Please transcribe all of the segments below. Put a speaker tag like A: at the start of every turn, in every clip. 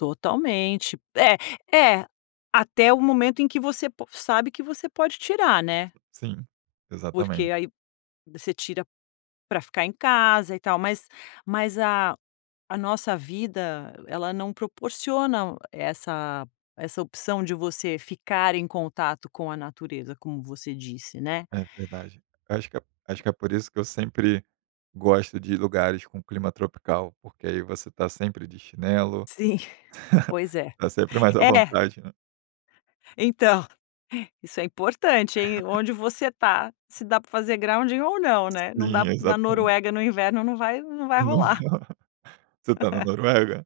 A: Totalmente. É é, até o momento em que você po sabe que você pode tirar, né.
B: Sim, exatamente.
A: Porque aí você tira pra ficar em casa e tal. Mas mas a nossa vida ela não proporciona essa essa opção de você ficar em contato com a natureza, como você disse, né.
B: É verdade. Acho que acho que é por isso que eu sempre gosto de lugares com clima tropical, porque aí você está sempre de chinelo,
A: Sim, pois é.
B: está sempre mais à
A: É.
B: vontade, né.
A: Então, isso é importante hein. Onde você está, se dá para fazer grounding ou não, né. Não dá
B: Sim,
A: na
B: exatamen
A: Noruega no inverno não vai não vai
B: Não v
A: rolar.
B: você está na Noruega?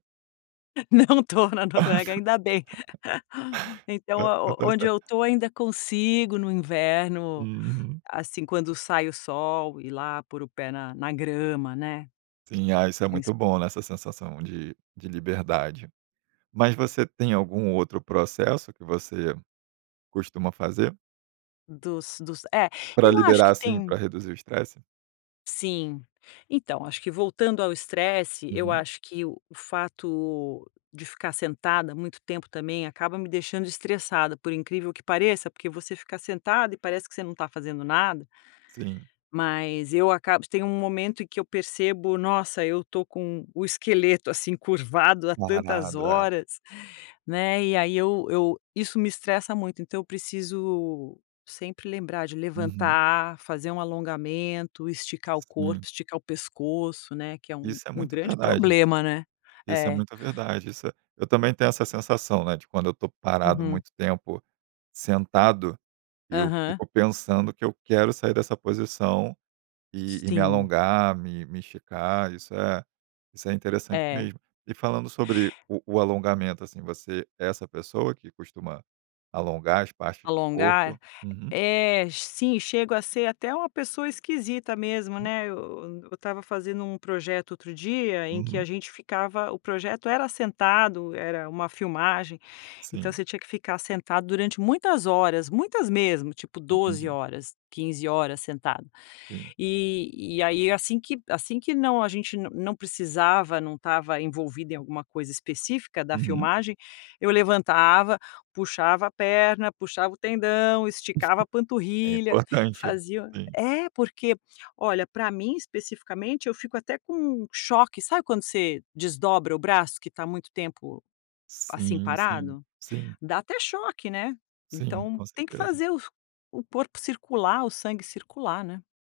A: Não estou na Noruega, ainda bem. Então
B: Tá,
A: o
B: tá
A: onde
B: certo.
A: eu estou ainda consigo no inverno,
B: Uhum.
A: assim, quando sai o sol e lá pôr o pé na grama, né,
B: Sim, isso é
A: princi
B: muito bom, né, essa sensação de de liberdade. Mas você tem algum outro processo que você costuma fazer
A: Dos dos, é,
B: para
A: eu acho
B: liberar
A: que
B: assim, para
A: tem
B: reduzir o estresse?
A: sim. Então, que voltando ao estresse, eu
B: Uhum.
A: acho que o fato de ficar sentada muito tempo também acaba me deixando estressada, por incrível que pareça, porque você fica sentada e parece que você não tá fazendo nada.
B: Sim.
A: Mas eu acabo, tem um momento em que eu percebo: "Nossa, eu estou com o esqueleto assim curvado há tantas
B: Parado, é.
A: horas.", né. E aí, eu eu isso me estressa muito, então eu preciso sempre lembrar de
B: Uhum.
A: levantar, fazer um alongamento, esticar o corpo,
B: Sim.
A: esticar o pescoço, né. Que é um
B: Isso é muito
A: grande
B: verdade.
A: problema, né.
B: Isso é
A: É.
B: muito verdade. Isso é Também tenho essa sensação, né, de quando eu estou parado
A: Uhum.
B: muito tempo sentado, eu
A: Aham.
B: fico pensando que eu quero sair dessa posição e e me
A: Sim.
B: alongar, me me esticar, isso é isso é interessante
A: É.
B: mesmo. E falando sobre o o alongamento assim, você é essa pessoa que costuma alongar as partes do corpo?
A: Alongar, é?
B: Uhum.
A: É, sim, chego a ser até uma pessoa esquisita mesmo,
B: Hum.
A: né. Eu estava fazendo um projeto outro dia em que a
B: Uhum.
A: gente ficava, o projeto era sentado, era uma filmagem, então
B: Sim.
A: você tinha que ficar sentado durante muitas horas, muitas mesmo, tipo 12
B: Entendi.
A: horas, 15 horas sentado.
B: Entendi.
A: E e aí assim assim que não, a gente não precisava, não estava envolvido em alguma coisa específica da
B: Uhum.
A: filmagem, eu levantava, puxava a perna, puxava o tendão, esticava a
B: É
A: panturrilha,
B: importante.
A: fazia
B: Sim.
A: É, porque olha, para mim especificamente, eu fico até com choque, sabe quando você desdobra o braço que está muito tempo, assim,
B: Sim, sim,
A: parado?
B: sim.
A: Dá até choque, né.
B: Sim,
A: Então
B: com
A: tem que
B: certeza.
A: fazer o corpo circular, o sangue circular, né.